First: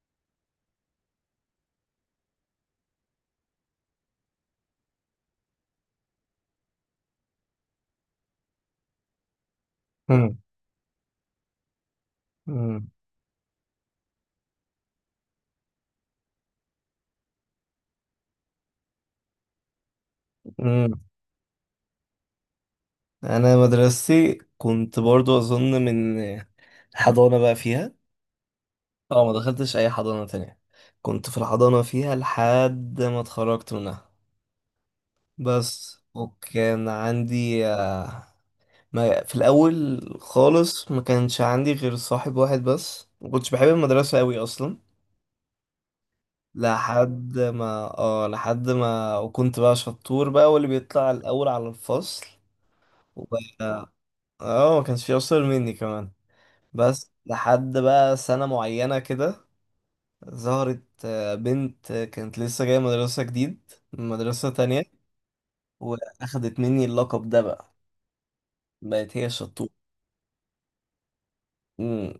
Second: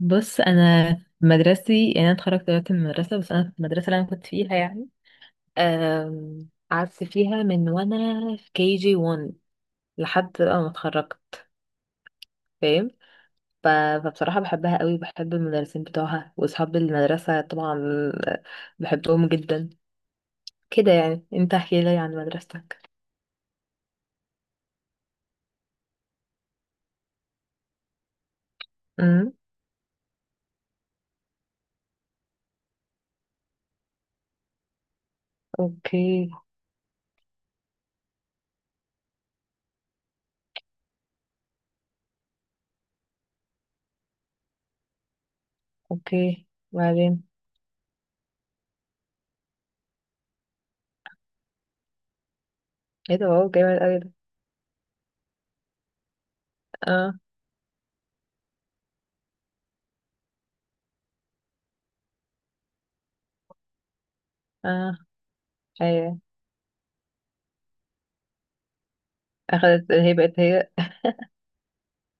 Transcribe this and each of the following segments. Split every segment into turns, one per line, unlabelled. بص، انا مدرستي يعني انا اتخرجت دلوقتي من المدرسه، بس انا في المدرسه اللي انا كنت فيها يعني، قعدت فيها من وانا في كي جي 1 لحد
مم.
بقى ما اتخرجت،
مم.
فاهم؟ ف- فبصراحه بحبها قوي وبحب المدرسين بتوعها واصحاب المدرسه طبعا، آه، بحبهم جدا. كده
مم.
يعني، انت احكي لي عن مدرستك.
انا مدرستي كنت برضو اظن من حضانة بقى فيها. اه، ما
امم.
دخلتش اي حضانة تانية. كنت في الحضانة فيها لحد ما اتخرجت منها بس.
اوكي.
وكان عندي ما في الاول خالص، ما كانش عندي غير صاحب واحد بس. ما كنتش بحب المدرسة قوي اصلا.
اوكي، وبعدين؟
لحد ما، وكنت بقى شطور بقى واللي بيطلع الاول على الفصل.
ايه ده،
وبقى
واو جامد قوي ده.
ما كانش في اشطر مني كمان. بس
اه،
لحد بقى سنة معينة كده ظهرت بنت كانت لسه جاية مدرسة جديد من مدرسة تانية،
اه، ايوه.
وأخدت مني اللقب ده بقى، بقت هي الشطور.
اخدت هي، بقت هي.
مم.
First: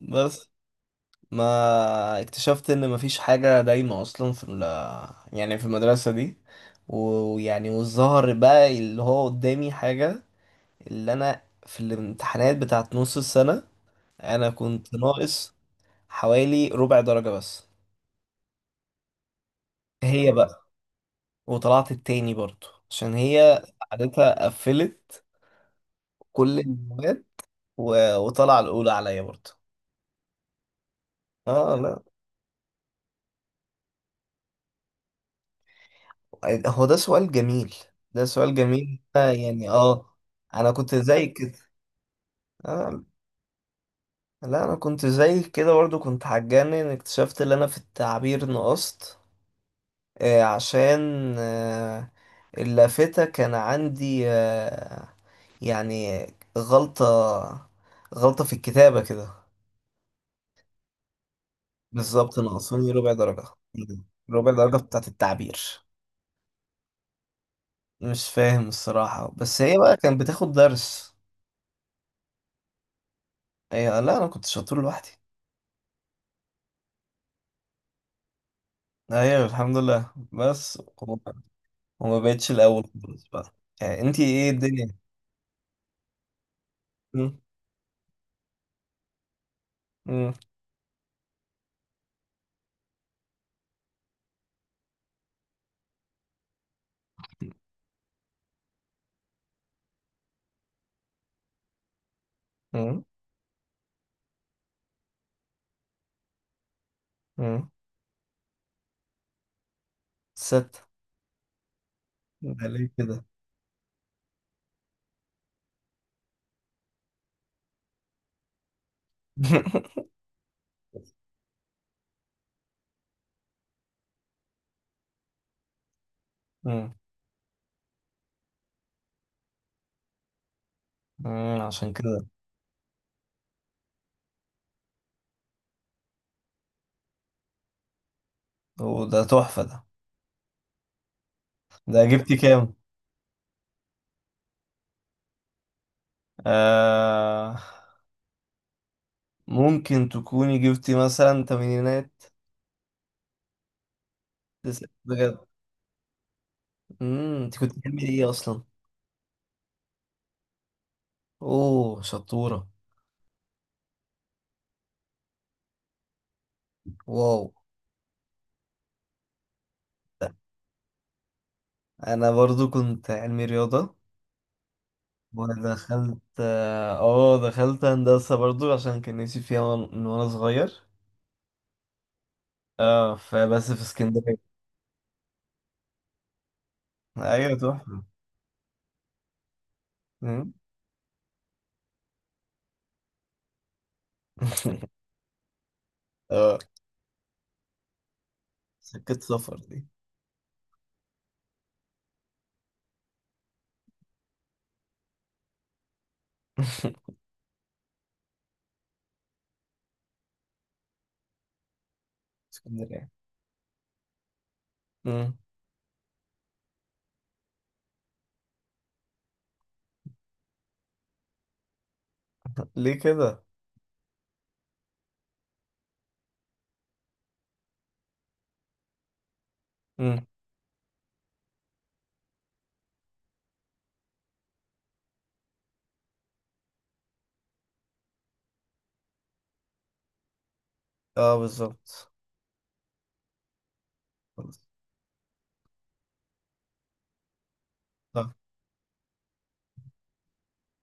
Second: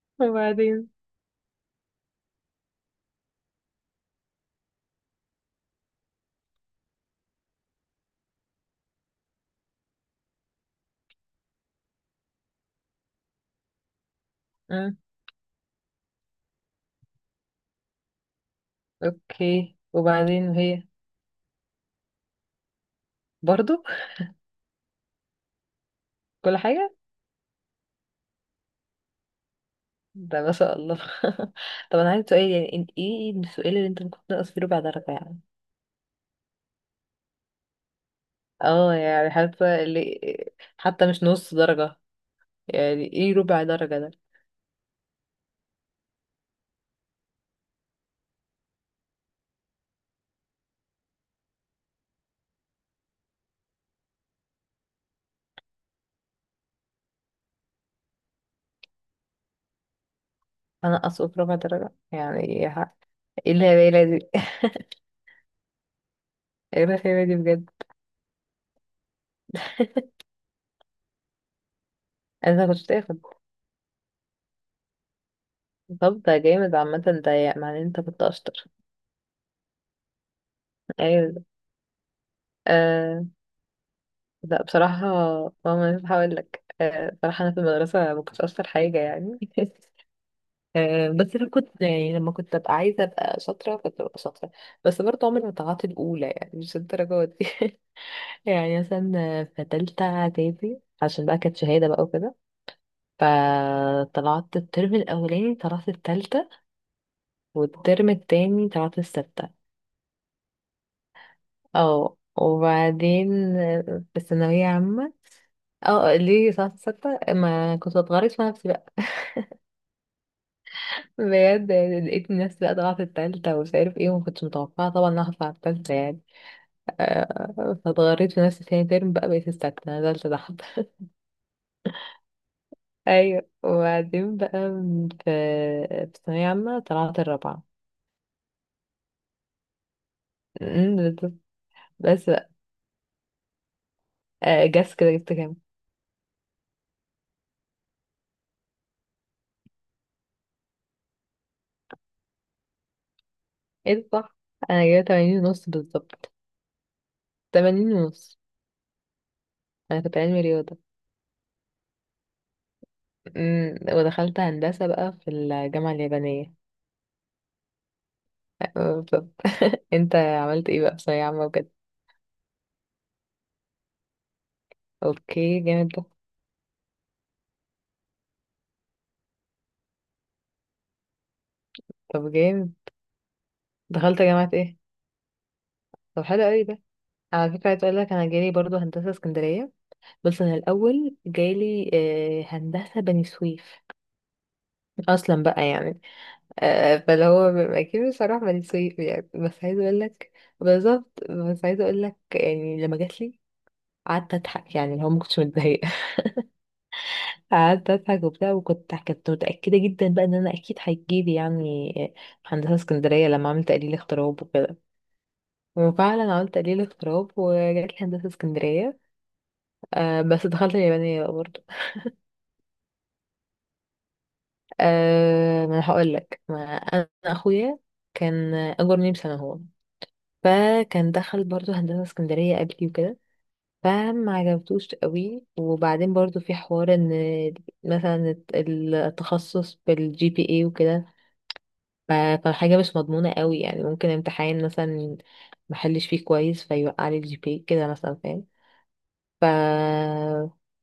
بس
وبعدين؟
ما اكتشفت إن مفيش حاجة دايمة أصلا في يعني في المدرسة دي. ويعني، والظهر بقى اللي هو قدامي حاجة، اللي أنا في الامتحانات بتاعت نص السنة أنا كنت ناقص حوالي ربع درجة بس.
اوكي،
هي
وبعدين
بقى،
هي؟
وطلعت التاني برضو عشان هي
برضو.
قعدتها قفلت
كل
كل
حاجة.
المواد. و... وطلع الأولى عليا برضو.
ده ما شاء الله.
اه
طب
لا،
انا عايز سؤال يعني، ايه السؤال اللي انت ممكن تنقص فيه ربع درجة يعني؟
هو ده سؤال جميل، ده سؤال
اه
جميل،
يعني،
يعني، اه انا كنت
حتى مش
زي كده.
نص درجة،
آه
يعني ايه ربع درجة ده؟
لا، انا كنت زي كده برضو، كنت هتجنن ان اكتشفت ان انا في التعبير نقصت. عشان آه اللافتة كان عندي، يعني غلطة غلطة في الكتابة كده.
هنقصه بربع درجة
بالظبط
يعني ايه
ناقصاني ربع درجة،
إيه الهبالة دي؟
ربع درجة بتاعت التعبير.
ايه الهبالة دي بجد؟
مش فاهم الصراحة، بس هي بقى كانت بتاخد درس.
انا كنت تاخد.
لا، أنا كنت شاطر لوحدي.
طب ده جامد عامة ده، يعني معناه إن انت كنت اشطر.
أيوة، الحمد لله بس.
ايوه.
وما بقتش الأول خالص
آه،
بقى. يعني أنتي إيه
لا بصراحة.
الدنيا؟
ماما مش هقول لك،
م-
بصراحة أنا في المدرسة ما كنتش أشطر حاجة يعني.
م-
بس أنا كنت يعني لما كنت أبقى عايزة أبقى شاطرة كنت ببقى شاطرة، بس برضه عمري ما طلعت الأولى يعني، مش الدرجة دي. يعني مثلا في تالتة إعدادي، عشان بقى كانت شهادة بقى وكده،
م-
فطلعت الترم الأولاني طلعت التالتة،
م.
والترم التاني طلعت الستة.
ست.
اه،
ده ليه كده؟
وبعدين في الثانوية عامة. اه ليه طلعت الستة؟ ما كنت بتغرس في نفسي بقى، بجد يعني. لقيت الناس بقى طالعة في التالتة ومش عارف ايه، وما كنتش متوقعة طبعا ان أنا هطلع التالتة يعني.
م-
فاتغريت في نفسي تاني ترم بقى، بقيت السادسة نزلت تحت.
عشان كده.
ايوه، وبعدين بقى في ثانوية عامة طلعت الرابعة.
وده تحفة ده.
أمم، بالظبط.
ده
بس
جبتي
بقى،
كام؟
جس كده جبت كام؟
آه، ممكن تكوني جبتي مثلا تمانينات.
ايه ده، صح. انا جايبة
بجد.
تمانين ونص بالظبط.
انت كنت
تمانين
بتعمل ايه
ونص.
اصلا؟
انا كنت علمي رياضة.
اوه، شطورة.
أمم، ودخلت هندسة بقى في الجامعة اليابانية.
واو.
بالظبط. انت عملت ايه بقى في ثانوية عامة وكده؟
انا برضو كنت علمي رياضة،
اوكي جامد.
ودخلت اه دخلت هندسة برضو عشان كان نفسي فيها، من وانا صغير.
طب جامد.
اه، فبس في
دخلت جامعة
اسكندرية.
ايه؟ طب حلو قوي ده. على
ايوه،
فكرة عايز اقول
تحفة.
لك انا جالي برضو هندسة اسكندرية، بس
أمم.
انا الاول جالي، هندسة بني سويف، اصلا بقى يعني.
اه،
فاللي هو بيبقى اكيد بصراحة بني سويف
سكة
يعني،
سفر
بس عايز
دي.
اقول لك، بالظبط بس عايز اقول لك يعني لما جات لي قعدت اضحك يعني اللي هو ما كنتش متضايقة. قعدت اضحك وبتاع، وكنت متأكدة جدا بقى ان انا اكيد هيجيلي يعني هندسة
اسكندرية.
اسكندرية لما عملت تقليل اغتراب وكده.
أمم.
وفعلا عملت تقليل اضطراب وجات لي هندسة اسكندرية. أه بس دخلت اليابانية بقى برضه.
ليه كده؟
أه ما انا هقول لك، ما انا اخويا كان اجرني بسنة هو.
أمم.
فكان دخل برضه هندسة اسكندرية قبلي وكده، فما عجبتوش قوي. وبعدين برضه في حوار ان مثلا التخصص بالجي بي اي وكده،
اه، بالظبط.
ف- فحاجة مش مضمونة قوي يعني، ممكن امتحان مثلا محلش فيه كويس فيوقع لي الجي بي كده مثلا،
صح.
فاهم؟ ف...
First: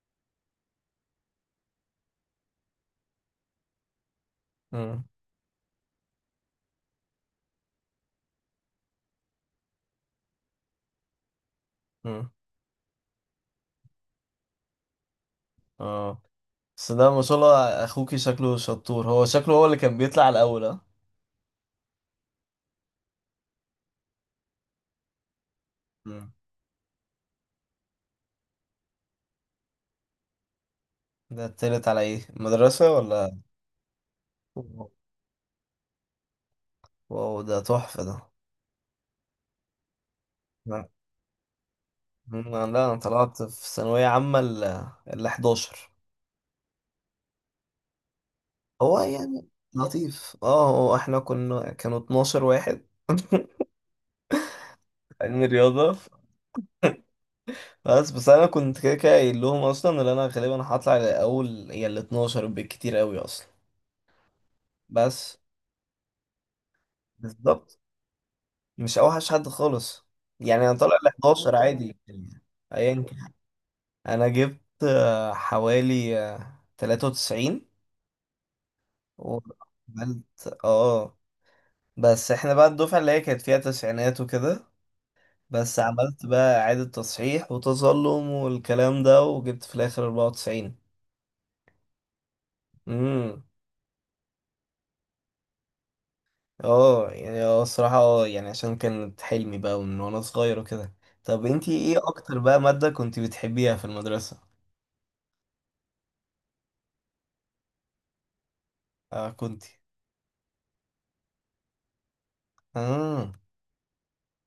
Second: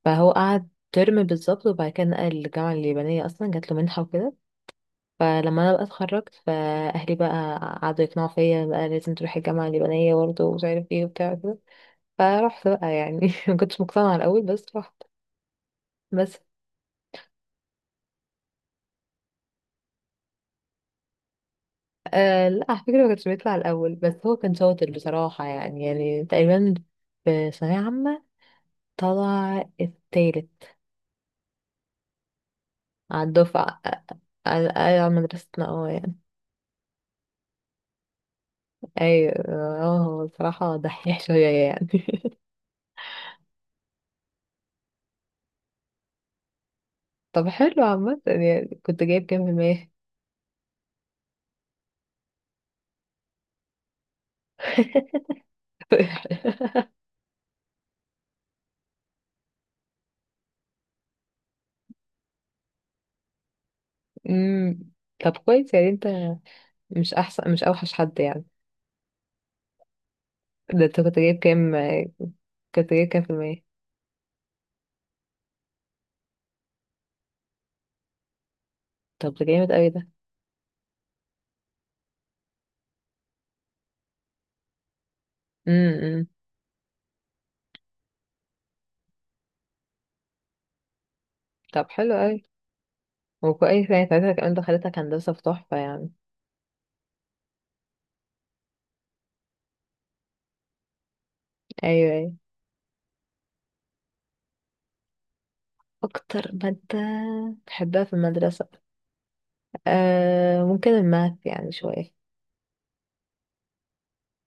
فهو قعد ترم بالظبط، وبعد كده نقل الجامعة اليابانية أصلا جات له منحة وكده.
أمم.
فلما أنا بقى اتخرجت، فأهلي بقى قعدوا يقنعوا فيا بقى لازم تروحي الجامعة اليابانية برضه، ومش عارف ايه وبتاع كده.
أمم.
فرحت بقى يعني، مكنتش مقتنعة الأول بس رحت.
اه،
بس.
بس ده ما شاء الله اخوكي شكله شطور، هو شكله هو اللي كان بيطلع الاول، ها؟
آه لا، على فكرة مكنتش بيطلع الأول، بس هو كان شاطر بصراحة يعني، يعني
مم.
تقريبا في ثانوية عامة طلع التالت
ده طلعت على ايه، مدرسة
على
ولا؟
الدفعة. على
واو.
على مدرستنا اه يعني.
واو، ده تحفة ده.
ايوه، اه هو بصراحة
لا،
دحيح شوية يعني.
مم، لا، انا طلعت في ثانوية عامة ال 11.
طب حلو عامة يعني،
هو
كنت جايب كام
يعني
في المية؟
لطيف، هو احنا كنا كانوا 12 واحد علم رياضة. بس انا كنت كده كده قايل لهم اصلا ان انا غالبا هطلع الاول يا ال 12 بالكتير قوي اصلا.
أمم.
بس
طب كويس يعني، انت مش احسن مش
بالظبط،
اوحش حد يعني.
مش اوحش حد خالص، يعني انا
ده
طالع
انت
ال
كنت جايب
11
كام؟
عادي. يعني،
كنت
ايا،
جايب كام في المية؟
انا جبت حوالي 93
طب ده جامد اوي ده.
وعملت. اه بس احنا بقى الدفعة اللي هي كانت فيها تسعينات وكده. بس عملت
امم.
بقى اعادة تصحيح وتظلم والكلام ده وجبت في الاخر 94.
طب حلو اوي.
امم
وكويس يعني ساعتها كمان دخلتك هندسة في تحفة يعني.
اه يعني، الصراحة، يعني عشان كانت حلمي بقى من وانا صغير وكده. طب انتي ايه
ايوه ايوه.
اكتر بقى مادة كنتي بتحبيها في المدرسة؟
اكتر مادة بحبها في المدرسة
اه، كنتي.
آه، ممكن الماث يعني شوية.
اه،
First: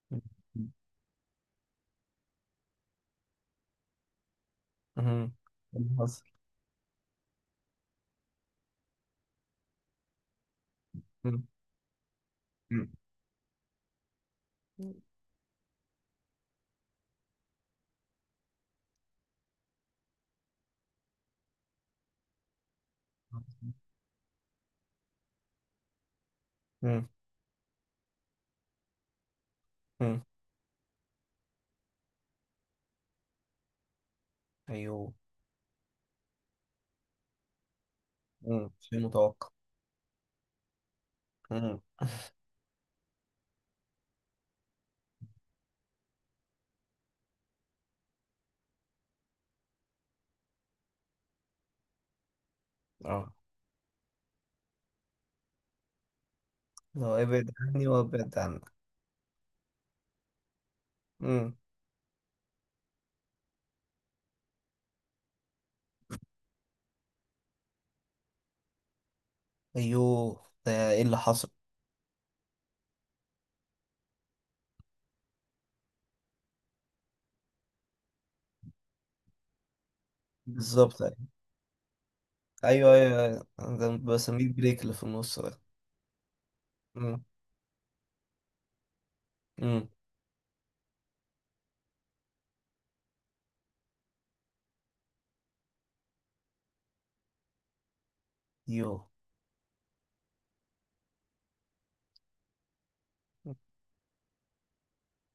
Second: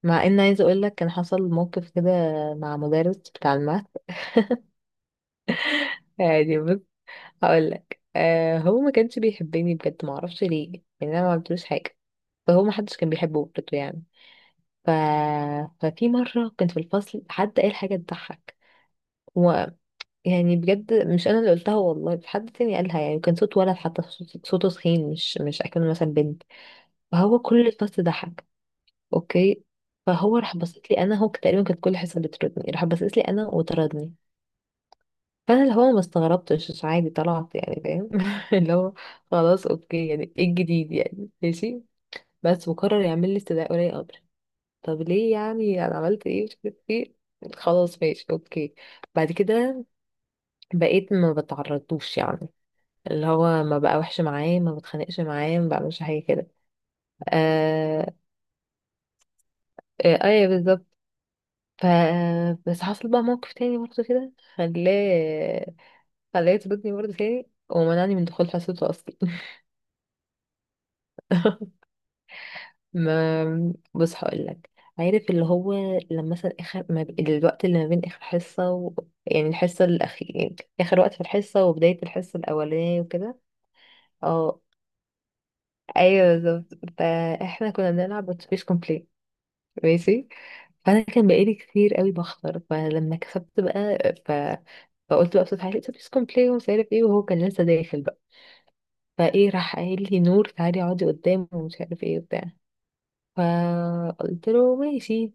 مع ان عايزه اقول لك كان حصل موقف كده مع مدرس بتاع الماث.
امم. اللي حصل؟
يعني بص، هقول لك. آه هو ما كانش بيحبني بجد، ما اعرفش ليه يعني، انا ما
مم.
عملتلوش حاجه. فهو ما
مم.
حدش كان بيحبه برضه يعني. ف... ففي مره كنت في الفصل، حد قال حاجه تضحك و... يعني بجد مش انا اللي قلتها والله، في حد تاني قالها يعني، كان صوت ولد حتى، صوته تخين، مش اكنه مثلا بنت. فهو كل الفصل ضحك. اوكي.
مم.
فهو راح بصيت لي انا، هو تقريبا كانت كل حصه بتردني، راح بصيت لي انا وطردني.
ايوه.
فانا اللي هو ما استغربتش، عادي طلعت يعني، فاهم؟
امم،
اللي هو
شيء متوقع.
خلاص اوكي، يعني ايه الجديد يعني؟
امم.
ماشي. بس وقرر يعمل لي استدعاء ولي امر. طب ليه يعني، انا عملت ايه مش عارف ايه؟ خلاص ماشي اوكي. بعد كده بقيت ما بتعرضوش يعني، اللي
اه،
هو ما بقى وحش معاه، ما بتخانقش معاه، ما بعملش حاجه كده.
لو ابعد عني
آه.
وابعد عنك.
آه ايوه بالظبط.
امم.
ف بس حصل بقى موقف تاني برضه كده خلاه يطردني برضه تاني، ومنعني من دخول حصته اصلا.
ايوه، ده ايه اللي حصل؟
ما بص هقول لك، عارف اللي هو لما مثلا اخر ما ب... الوقت اللي ما بين اخر حصه يعني الحصه الاخير يعني، اخر
بالظبط.
وقت في الحصه وبدايه الحصه
ايوه،
الاولانيه
ايوه،
وكده.
ايوه. ده بسميه
اه
البريك اللي في النص ده.
ايوه بالظبط.
امم.
فاحنا كنا بنلعب اتوبيس كومبليت.
امم.
ماشي. فانا كان بقالي كتير قوي بخسر، فلما كسبت بقى فقلت بقى بصوت عالي اتوبيس كومبليت ومش عارف ايه، وهو كان لسه داخل بقى.
ايوه.
فايه راح قايل لي نور تعالي اقعدي قدام ومش عارف ايه وبتاع. فقلت له ماشي،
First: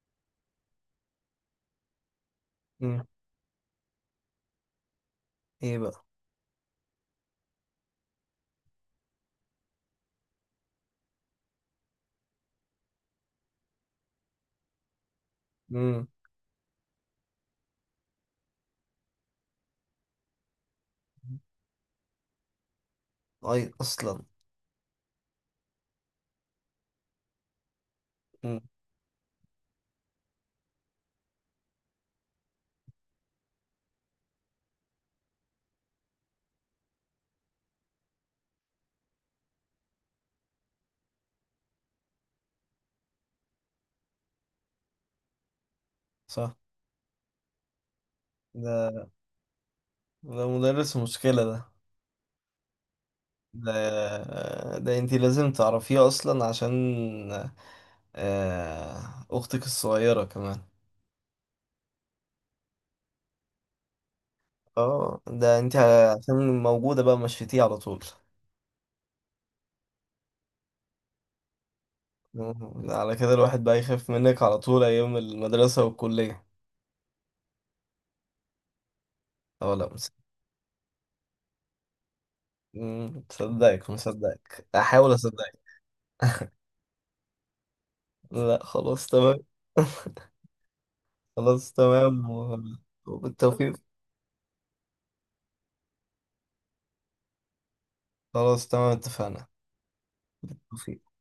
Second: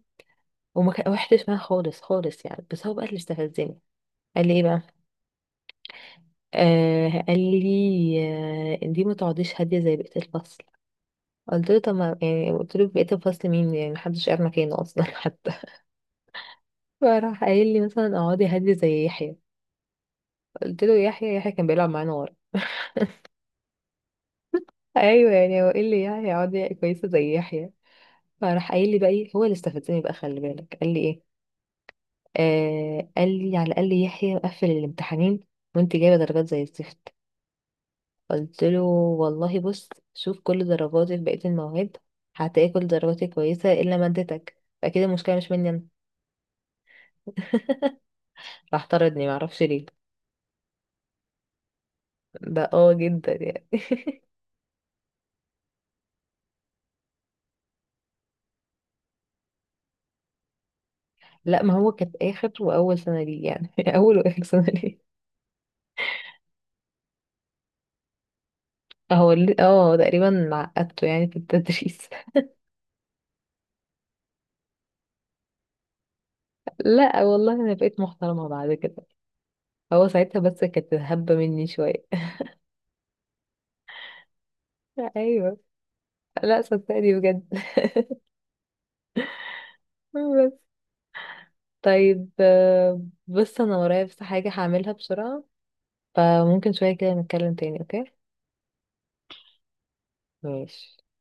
روحتش معاه خالص خالص يعني، بس هو بقى
امم.
اللي استفزني. قال لي ايه بقى؟
ايه بقى؟
قال لي، دي ما تقعديش هاديه زي بقيه الفصل. قلت له طب ما يعني، قلت له بقيه الفصل مين يعني؟ محدش قاعد مكانه اصلا حتى
امم.
فراح قايل لي مثلا اقعدي هاديه زي يحيى. قلت له يحيى؟ يحيى كان بيلعب معانا ورا.
اي، اصلا.
ايوه يعني، هو ايه اللي يحيى اقعدي كويسه زي يحيى؟
امم.
فراح قايل لي بقى ايه، هو اللي استفزني بقى خلي بالك، قال لي ايه؟ قال لي على الاقل يحيى قفل الامتحانين، وانت جايبه درجات زي الزفت. قلت له والله بص، شوف كل درجاتي في بقية المواد، هتلاقي كل درجاتي كويسة إلا مادتك، فأكيد المشكلة مش مني أنا.
صح.
راح
ده
طردني معرفش ليه.
ده مدرس مشكلة ده.
ده اه جدا يعني.
ده ده انتي لازم تعرفيه اصلا عشان اختك الصغيرة كمان.
لا ما هو كانت آخر وأول سنة ليه يعني، أول وآخر سنة ليه.
اه، ده انت عشان موجودة بقى مشيتيه على طول.
اه تقريبا عقدته يعني في التدريس.
مم. على كده الواحد بقى يخاف منك على طول ايام المدرسة والكلية.
لا والله أنا بقيت محترمة بعد كده،
اه، لا،
هو ساعتها بس كانت هبة مني شوية.
مصدقك مصدقك، احاول اصدقك.
أيوه. لا صدقني بجد.
لا، خلاص تمام.
بس.
خلاص تمام.
طيب، بص
وبالتوفيق.
انا ورايا بس حاجة هعملها بسرعة، فممكن شوية كده نتكلم تاني، اوكي؟
خلاص تمام، اتفقنا. بالتوفيق.
ماشي.